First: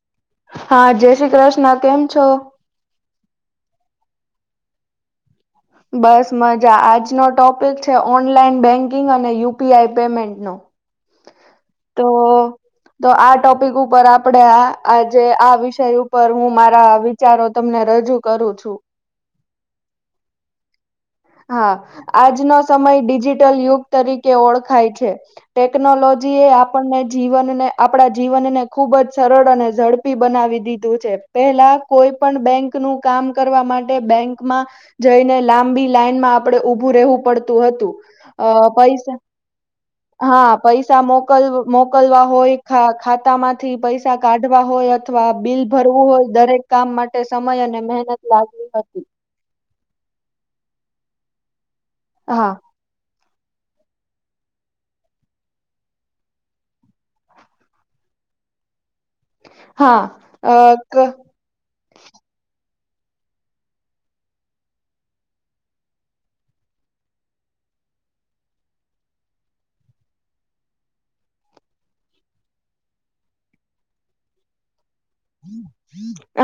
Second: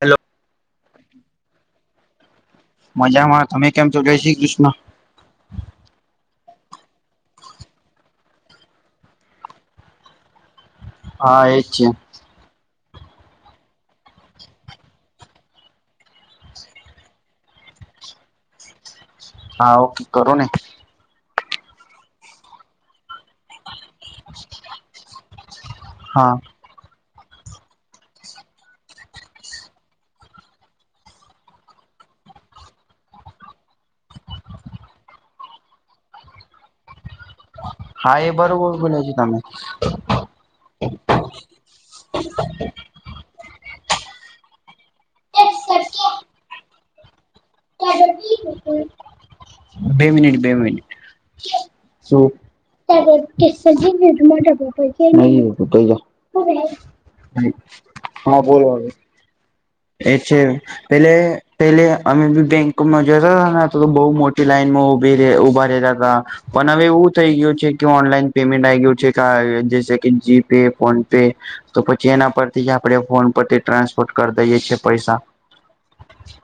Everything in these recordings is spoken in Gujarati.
હેલો. હા જય શ્રી કૃષ્ણ કેમ છો? મજામાં તમે કેમ છો? જય શ્રી કૃષ્ણ. બસ મજા આજનો ટોપિક છે, ઓનલાઈન બેંકિંગ અને યુપીઆઈ પેમેન્ટ નો. હા એજ છે. તો તો આ ટોપિક ઉપર આપડે આજે આ વિષય ઉપર હું મારા વિ ચારો તમને રજૂ કરું છું. હા ઓકે કરો ને. હા આજનો સમય ડિજિટલ યુગ તરીકે ઓળખાય છે. હા ટેક્નોલોજીએ એ આપ. આપણને જીવનને આપણા જીવન ને ખુબ જ સરળ અને ઝડપી બનાવી દીધું છે. પેહલા કોઈ પણ બેંક નું કામ કરવા માટે બેંકમાં જઈને લાંબી લાઈનમાં આપડે ઊભું રહેવું પડતું હતું હા એ અ બરોબર બોલ્યા છે પૈસા તમે. હા પૈસા મોકલ મોકલવા હોયા ખાતામાં થી પૈસા કાઢવા હોય અથવા બિલ ભરવું હોય દરેક કામ માટે સમય અને મહેનત લાગતી હતી. બે મિનિટ બે મિનિટ શ હા [unintelligible] હા બોલો હવે હા એ છે અ ક પેલે પેલે અમે બી બેંકોમાં જતા હતા તો તો બહુ મોટી લાઈન માં ઉભી રે ઉભા રહેતા તા પણ હવે એવું થઈ ગયું છે, કે ઓનલાઈન પેમેન્ટ આઈ ગયું છે કર જેસે કે જીપે ફોન પે તો પછી એના પરથી જ આપણે ફોન પરથી ટ્રાન્સપોર્ટ કરી દઈએ છીએ પૈસા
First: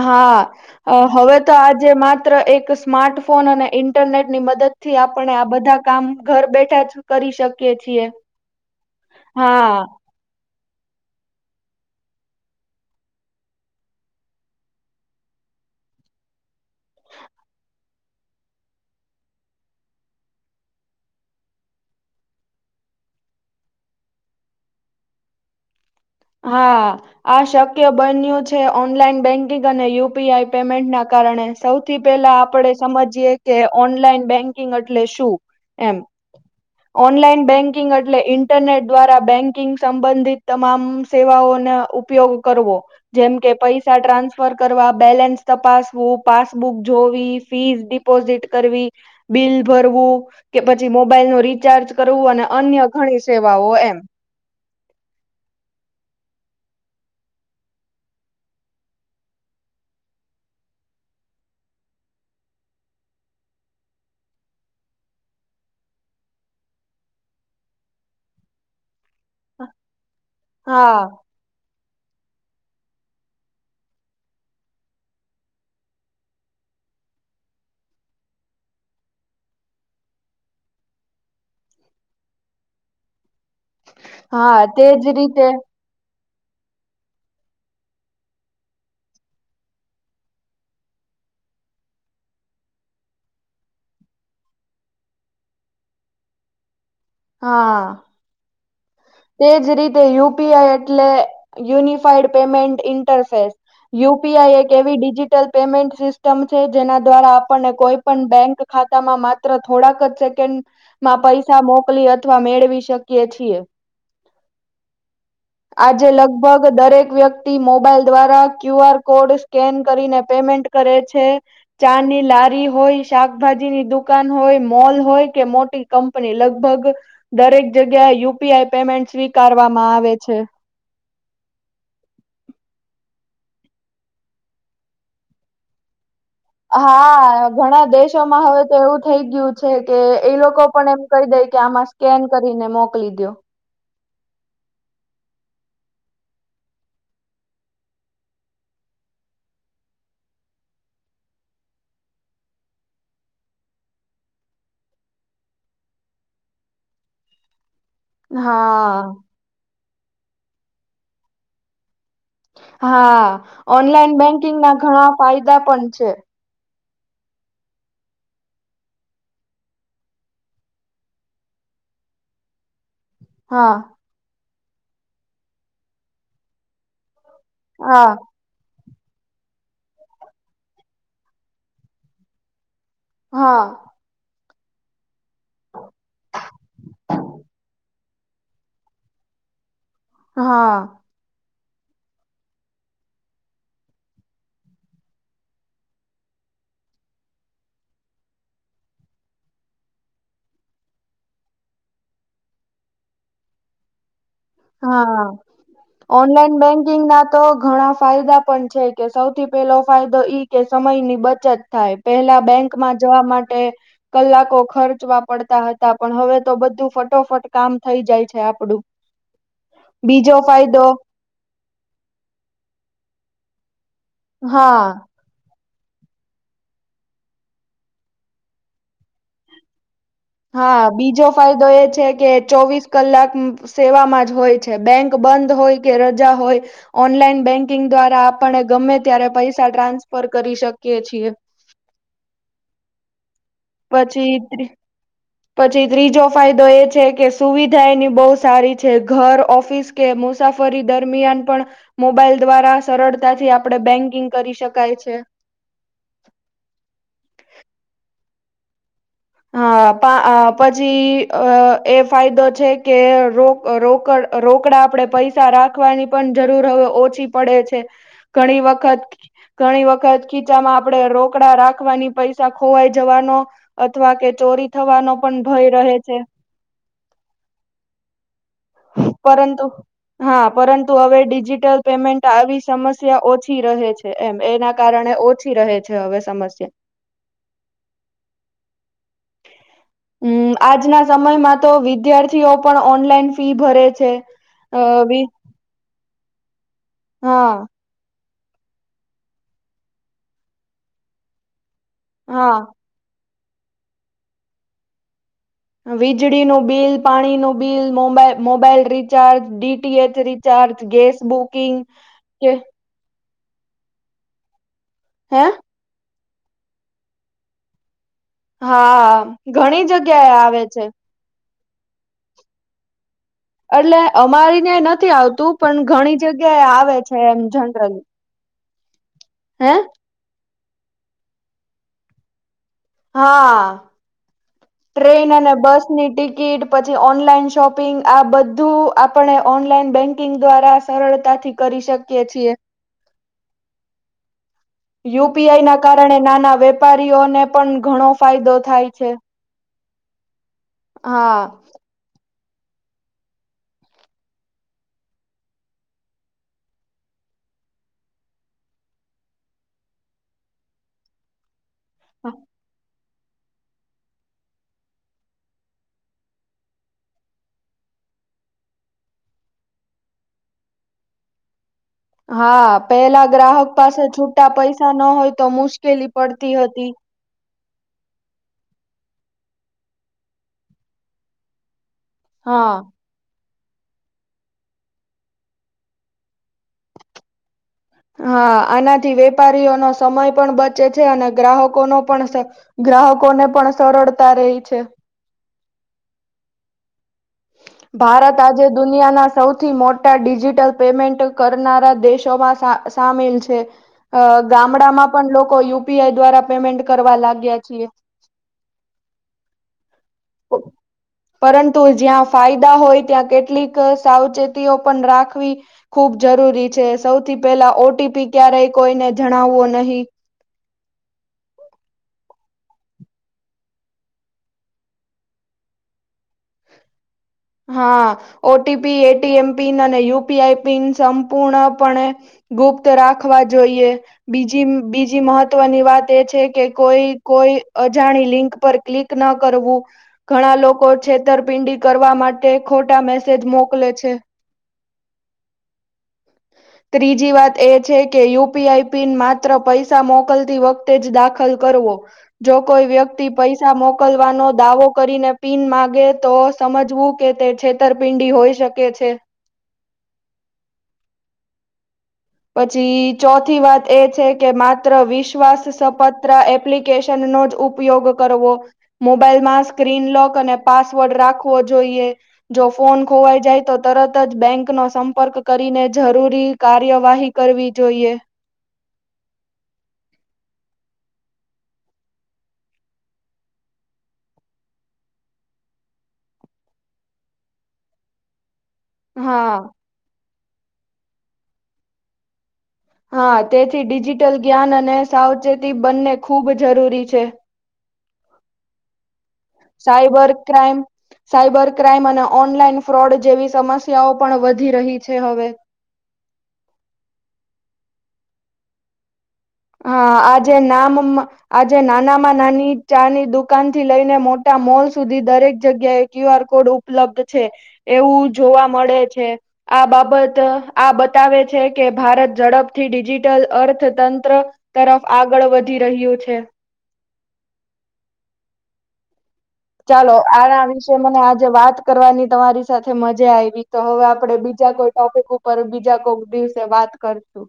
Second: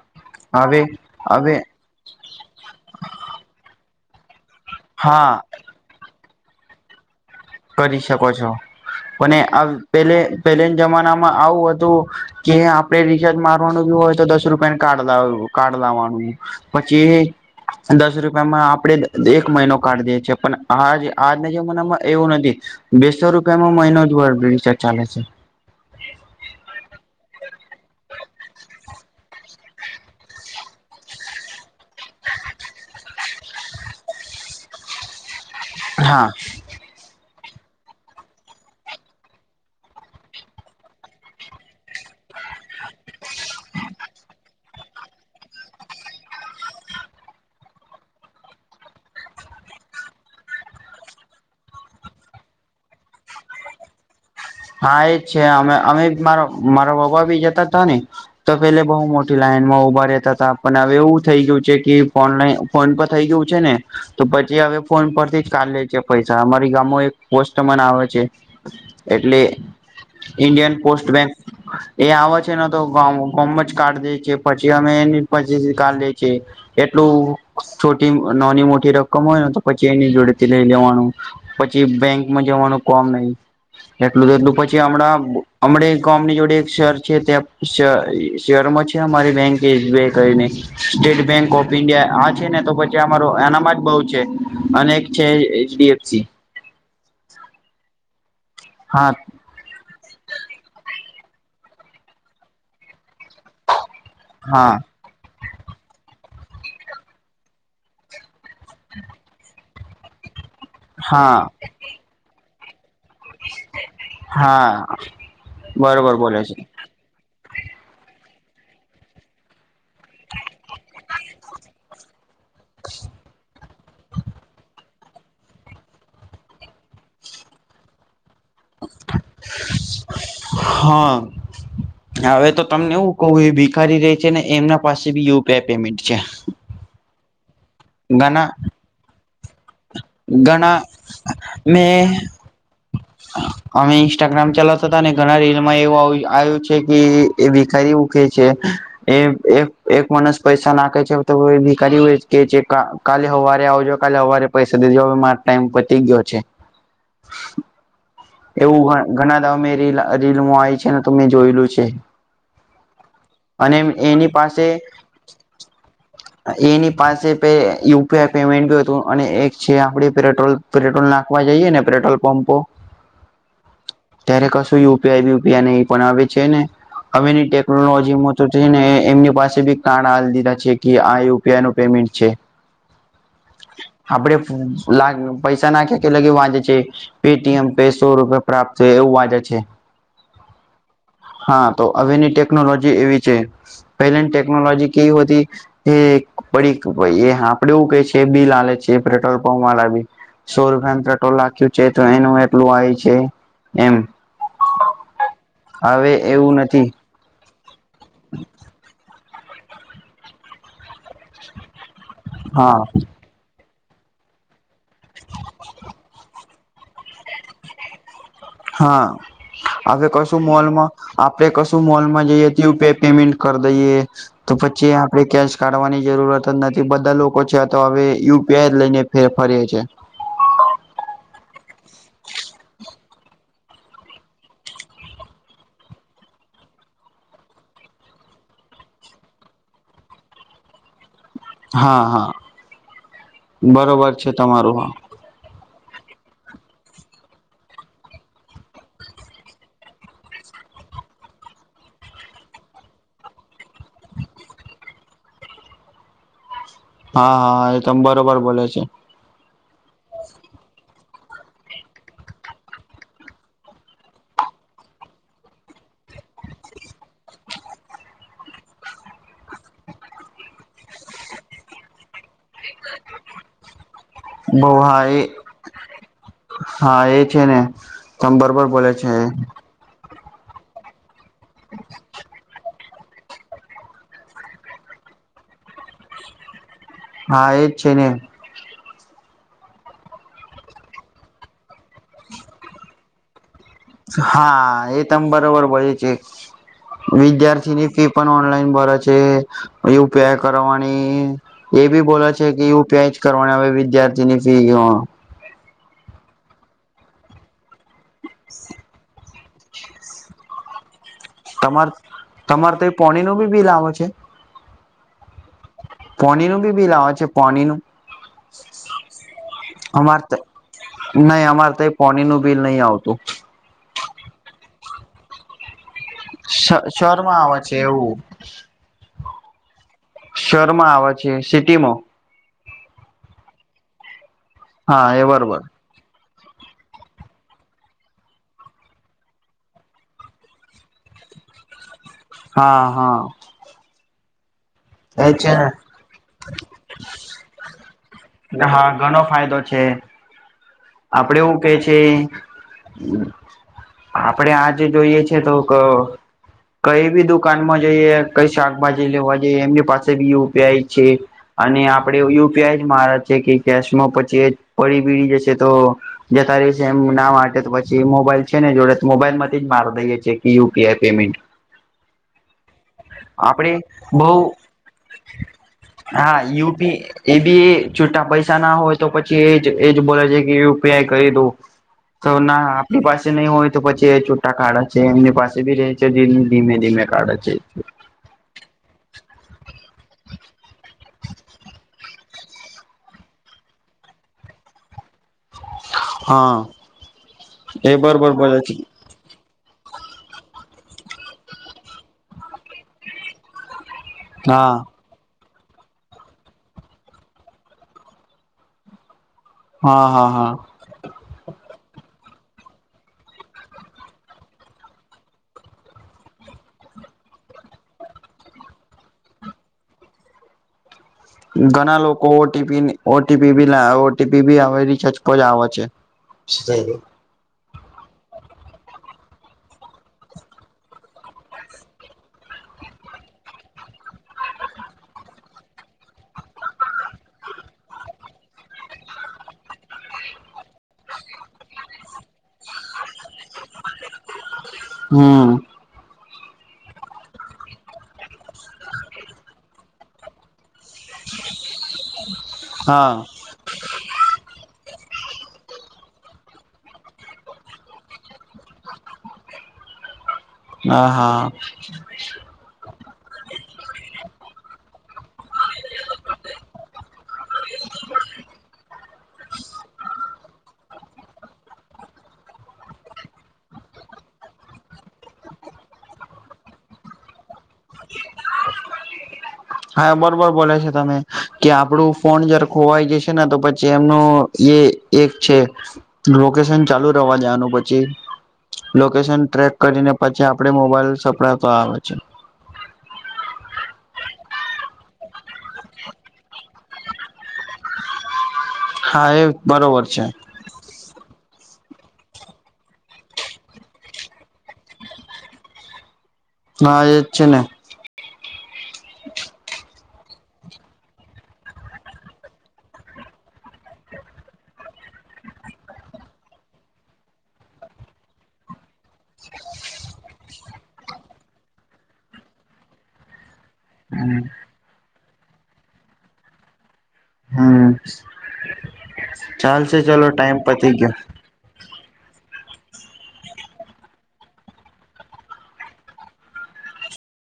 હા હવે તો આજ જે માત્ર એક સ્માર્ટફોન અને ઇન્ટરનેટની મદદથી હા આપણે આ બધા કામ ઘર બેઠા જ કરી શક કરી શકો છો અને અ હા પેલે પેલેને જમાનામાં આવું હતું કે આપડે રીચાર્જ મારવાનું બી હોય તો દસ રૂપિયા કાર્ડ લાવવું કાર્ડ લાવાનું પછી દસ રૂપિયામાં આપણેે એક મહિનો કાઢી દે છી પણ આજ આજના જમાનામાં એવું નથી બેસો રૂપિયામાં મહિનો જ બોડ બિસ્ટરચાલે છે. હા. આ શક્ય બન્યું છે ઓનલાઈન બેંકિંગ અને યુપીઆઈ પેમેન્ટ ના કારણે સૌથી પેલા આપડે સમજીએ કે ઓનલાઈન બેન્કિંગ અટલે શું? એમ હા. ઓનલાઈન બેંકિંગ અટલે ઇન્ટરનેટ દ્વારા બેંકિંગ સંબંધિત તમામ સેવાઓના ઉપ ઉપયોગ કરવો. જેમ કે પૈસા ટ્રાન્સફર કરવા બેલેન્સ તપાસવું પાસબુક જોવી ફીસ ડીપ પોઝીટ કરવી બિલ ભરવું કે પછી મોબાઈલનો રી રિચાર્જ કરવું અને અન્ય ઘણી સેવાઓ એમ. હા એજ છે અમે અમે મારા મારા પપ્પા બી જતા જ તા ને તો પેલે બહુ મોટી લાઈન માં ઉભા રહેતા હતા પણ હવે એવું થઈ ગયું છે, કે ઓનલાઈન ફોન પર થઈ ગયું છે ને તો પછી હવે ફોન પરથી જ કાઢ લે છે પૈસા અમારી ગામમાં એક પોસ્ટમેન આવે છે એટલે ઇન્ડિયન હા પોસ્ટ બેંક એ આવ છ ન તો ગોમ જ કાર્ડ દે છે પછી અમે એ પછી કાર્ડ લે છેએ એટલું છોટી નાની મોટી રકમ હોય ને તો પછી એની જોડે થી લઈ લેવાનું. પછી બેંકમાં જવાનું કોમ નહી એટલું દો એટલું હા પછી તેજ હમણાં રીતે હમણે ગોમ ની જોડે એક શેર છે ત્યાં શેરમાં છે અમારી બેંક એસ બીઆઈ કરીને. સ્ટેટ બેંક ઓફ ઈન્ડિયા આ છે ને તો પછી અમારો એનામાં જ બહું છે. અને છે એચડીએફસી. હા. હા. તે જ રીતે યુપી આઈ એટલે યુનિફાઈડ પેમેન્ટ ઇન્ટરફેર. યુપીઆઈ એક હા એવી ડિજિટલ પેમેન્ટ સિસ્ટમ છે, જેના દ્વારા આપણને કોઈ પણ બેંક ખામાં માત્ર થોડાક જ સેકન્ડ માં હા પૈસા મોકલી અ ત્વ મેળવી શકીએ છીએ. હા. આજે બરોબર બોલે છે લગભગ દરેક વ્યક્તિ મોબાઈલ દ્વારા ક્યુ આર કોડ સ્કેન કરીને પેમેન્ટ કરે છે, ચા ની લારી હોય શાકભાજી ની દુકાન હોય મોલ હોય કે મોટી કંપની લગભગ દરેક જગ્યા યુપીઆઈ પેમેન્ટ સ્વીકારવામાં આવે છે. હા. હવે તો તમને એવું કહુ એ ભિખારી રહી છે ને એમના પાસે બી યુપીઆઈ પેમેન્ટ છે. હા ઘણા દેશોમાં ઘણા હવે તો એવું થઈ ગયું છે કે એ લોકો ઘણા પણ એમ કહી દે કે આમાં મેં સ્કેન કરીને મોકલી દયો. અમે ઇન્સ્ટાગ્રામ ચાલાવતા તા ને ઘણા રીલમાં એવું આવ્યું છે, કે એ ભીખારી એવું કે છે. એ એક એક માણસ પૈસા નાખે છે તો ભીખારી ઓ જ કે છે કા કાલે હવારે આવજો કાલે હવારે પૈસા માર ટાઈમ પચી ગયો છે, હા એવું ઘણા દ મે રીલ રીલમાં આઈ છે ને તો મેં જોયેલું છે. હા અને ઓનલાઈન એની બેંકિંગ પાસે ના ઘણા ફાયદા પણ છે. એની પાસે pay U P I payment હતું અને જે આપણેે પેટ્રોલ પેટ્રોલ નાખવા જઈએ ને પેટ્રોલ પંપો હા. ત્યારે કશું યુ પી આઈ બુ પી આઈ નહી પણ આવે છે ને હવેની હા ટેકનોલોજીમાં તો જેને એમની પાસે કાર્ડ હાલ દીધા છે કે આ યુ પી આઈ નું પેમેન્ટ છે. હા. આપડે લા પૈસા નાખીએ કે લઈએ વાજેે છે. પે ટી એમ પે સો રૂપિયા પ્રાપ્ત એવું વાજે છે. હા. હા તો હવેની ટેકનોલોજી એવી છે પહેલાની ટેકનોલોજી કેવી હોતી એ પડી એ આપ આપડે એવું કે છે બિલ હાલે છે પેટ્રોલ પંપ વાળા બી. સો રુપિયાનું પેટ્રોલ લખ્યું છે તો એનું એટલું આયુ છે એમ. હા, હવે ઓનલાઈન એવું નથી બેંકિંગ ના તો ઘણા ફાયદા પણ છે કે સૌથી પેલો ફાયદો ઈ કે સમય ની બચત થાય. પહેલા હા બેંકમાં જવા માટે કલાકો ખર્ચવા પડતા હતા પણ હવે તો બધું ફટોફટ કામ થઈ જાય છે. આપડું હા આપે બીજો કશું ફાયદો મોલમાં આપડે કશું મોલમાં જઈએ તું તે પેમેન્ટ કરી દઈએ તો પછી આ હા આપણે કેશ કાઢવાની જરૂરત જ નથી. બધા લોકો છે તો હવે યુ પી આઈ જ લઈને ફેર ફરીએ છે. હા બીજો ફાયદો એ છે કે ચોવીસ કલાક સેવામાં જ હોય છે. બેંક બંધ હોય કે રજા હોય. ઓનલાઈન બેન્કિંગ દ્વારા આપણે ગમે ત્યારે પૈસા ટ્રાન્સફર કરી શકીએ છીએ. હા, હા. બરોબર છે પછી ત્રી તમારું હા પછી ત્રીજો ફાયદો એ છે કે સુવિધા એની બહુ સારી છે. ઘર, ઓફિસ કે મુસાફરી દરમિયાન પણ મોબાઈલ દ્વારા સરળતાથી આપણે બેન્કિંગ કરી શકાય છે. હા હા એ તમ બરોબર બોલે છે. હા પછી એ એ ફાયદો છે કે રો રોકડ રોકડા આપણેે પૈસા રાખવાની પણ જરૂર હવે ઓછી પડે છે. ઘણી વખત ઘણી વખત ખીચામાં આપણેે રોકડા રાખવાની પૈસા ખોવાઈ જવાનો અથવા કે ચોરી બઉ હા થવાનો એ પણ ભય રહે છે. હા એ છે ને તમ બરોબર બોલે છે પરંતુ હા પરંતુ હવે ડિજિટલ પેમેન્ટ આવીશ સમસ્યા ઓછી રહે છે એમ. એના કારણે ઓછી રહે છે હવે સમસ્યા. હા એ જ છે ને. હમ્મ, આજના સમયમાં તો વિદ્યાર્થીઓ પણ ઓનલાઈન ફી ભરે છે હા અ એ વી તમ બરોબર પડે છે. હા વિદ્યાર્થીની ફી પણ ઓનલાઈન ભરે છે. યુ પી આઈ કરવાની એ બી બોલે છે કે હા યુ પી આઈ જ કરવાના આવે વિદ્યાર્થી ની ફી અ વીજળીનુંબિલ, પાણી નું બિલ, મોબા mobile recharge, DTH recharge, gas booking તમાર કે તમારે તો એ પોણી નું બી બિલ આવે છે? હે? પાનીનું બી બીલ આવે છે પોનીનું? હા ઘણી જગ્યા એ આવે છે. નહી અમારે તો પાણી નું બિલ નહી આવતું. એટલે અમારી ન્યા નથી આવતું. પણ ઘણી જગ્યા એ આવે છે એમ, શહેરમાં આવે છે જનરલી. એવું હે? શહેરમાં આવે છે સિટી માં હા હા એ ટ્રેન અને બરોબર બસ. ની ટિકિટ પછી ઓનલાઈન શોપિંગ આ બધું આપણે ઓનલાઈન બેન્કિંગ દ્વારા. સરળતાથી કરી શકે. હા હા. એ છે યુપીઆઈ ના કારણે નાના વેપારીઓને પણ ઘણો ફાયદો ને હા થાય છે. ઘણો ફાયદો છે આપડે હા એવું કે છે. આપડે આજે જોઈએ છે તો. કઈ બી દુકાન માં જઈએ કઈ શાકભાજી લેવા જઈએ એમની પાસે બીપઈ છે. અને આપડે યુપીઆઈ જ મારા છે કે કેશમાં, પછી એ પડી બીડી જશે. [unintelligible] જે કરે છે, જેનું નામ આવે છે, પછી મોબાઈલ છે ને જોડે, તો મોબાઈલમાંથી જ માર દઈએે છે કે યુપીઆઈ પેમેન્ટ [unintelligible] હા, પેલા ગ્રાહક આપડે પાસે બઉ છુટા પૈસા ન હોય તો મુશ્કેલી હા પડતી હતી. યુપી એ બી છૂટા પૈસા ના હોય તો, પછી એજ એજ બોલે છે કે, યુપીઆઈ કરી દો. તેના હા આપ પાસે નહીં હોય. તો પછી એ છૂટા કાઢા છે, એમની પાસે ભી રે છે. ધીમે ધીમે કાઢા છે. હા, આનાથી વેપારીઓનો સમય પણ બચે છે અને ગ્રાહકોનો પણ. ગ્રાહકો ને પણ સરળતા રહી છે. હા. એ બરોબર ભારત બોલે આજે છે દુનિયા ના સૌથી સૌથી મોટા ડિજિટલ પેમેન્ટ કરનારા દેશોમાં સામેલ છે. અ હા ગામડામાં પણ લોકો યુપીઆઈ દ્વારા પેમેન્ટ કરવા લાગ્યા છીએ. હા હા હા. પરંતુ જ્યાં ફાયદા હોય ત્યાં કેટલીક સાવચેતીઓ પણ રાખવી. ખુબ જરૂરી છે, સૌથી પહેલા ઓટીપી ક્યારેય કોઈને જણાવવો નહીં. ઘણા લોકો ઓટીપી, ઓટીપી બી લ, ઓટીપી બી આવે છચપજ આવે છે. જઈ. હા, ઓટીપી, એટીએમ પિન અને યુપીઆઈ પિન સંપૂર્ણપણે. ગુપ્ત રાખવા જોઈએ. બીજી બીજી મહત્વની વાત એ છે કે, કોઈ કોઈ અજાણી લિંક પર ક્લિક ન કરવું, ઘણા લોકો છેતરપિંડી કરવા માટે. માટે ખોટા મેસેજ મોકલે છે. હમ. ત્રીજી વાત એ છે કે, યુપીઆઈ પિન માત્ર પૈસા મોકલતી વ જ દાખલ કરવો, જો કોઈ હા વ્યક્તિ પૈસા મોકલવાનો દાવો કરીને પિન માગે તો સમજવું કે તે છે. ઉત્તરપિંડી હોઈ શકે છે. હા હા. પછી ચોથી વાત એ છે કે, માત્ર વિશ્વાસ સપત્ર એપ્લિકેશન નો જ ઉપ ઉપયોગ કરવો. મોબાઈલ માં સ્ક્રીન લોક અને પાસવર્ડ રાખવો જોઈએ. જો ફોન ખોવાઈ જાય તો, તરત જ બેંક નો સંપર્ક કરીને જરૂરી કાર્ય. કાયવાહી કરવી જોઈએ. હા, બરોબર બોલે છે તમે કે, આપડું ફોન જયારે ખોવાઈ જશે ને, તો પછી એમનું એ થીક છે, લોકેશન ચાલુ રહેવા દેવાનું પછી લોકેશન હા ટ્રેક કરીને પછી આપડે મોબાઈલ સપડાતો આવે છે. હા, તેથી ડિજિટલ જ્ઞાન અને સાવચેતી બંને ખૂબ જરૂરી છે. હા, એમ. Cyber crime. સાઈબર ક્રાઈમ અને ઓનલાઈન ફ્રોડ જેવી સમસ્યાઓ પણ વધી રહી છે હવે. હા, એ જ છે ને. [unintelligible] હા, આ જે નામ આજે નાનામાં નાની ચા ની દુકાન થી લઈને મોટા મોલ સુધી, દરેક જગ્યાએ ક્યુ આર કોડ ઉપલબ્ધ છે, એવું જોવા મળે છે. આ બાબત આ બતાવે છે કે, ભારત ઝડપથી ડિજિટલ અર્થ તરફ આગળ વધી રહ્યું છે. હા. ચાલો, આના વિશે ગયો મને આજે વાત. કરવાની તમારી સાથે મજા આવી તો હવે આપડે બીજા કોઈ ટોપિક ઉપર બીજા કોઈ દિવસે વાત કરશું.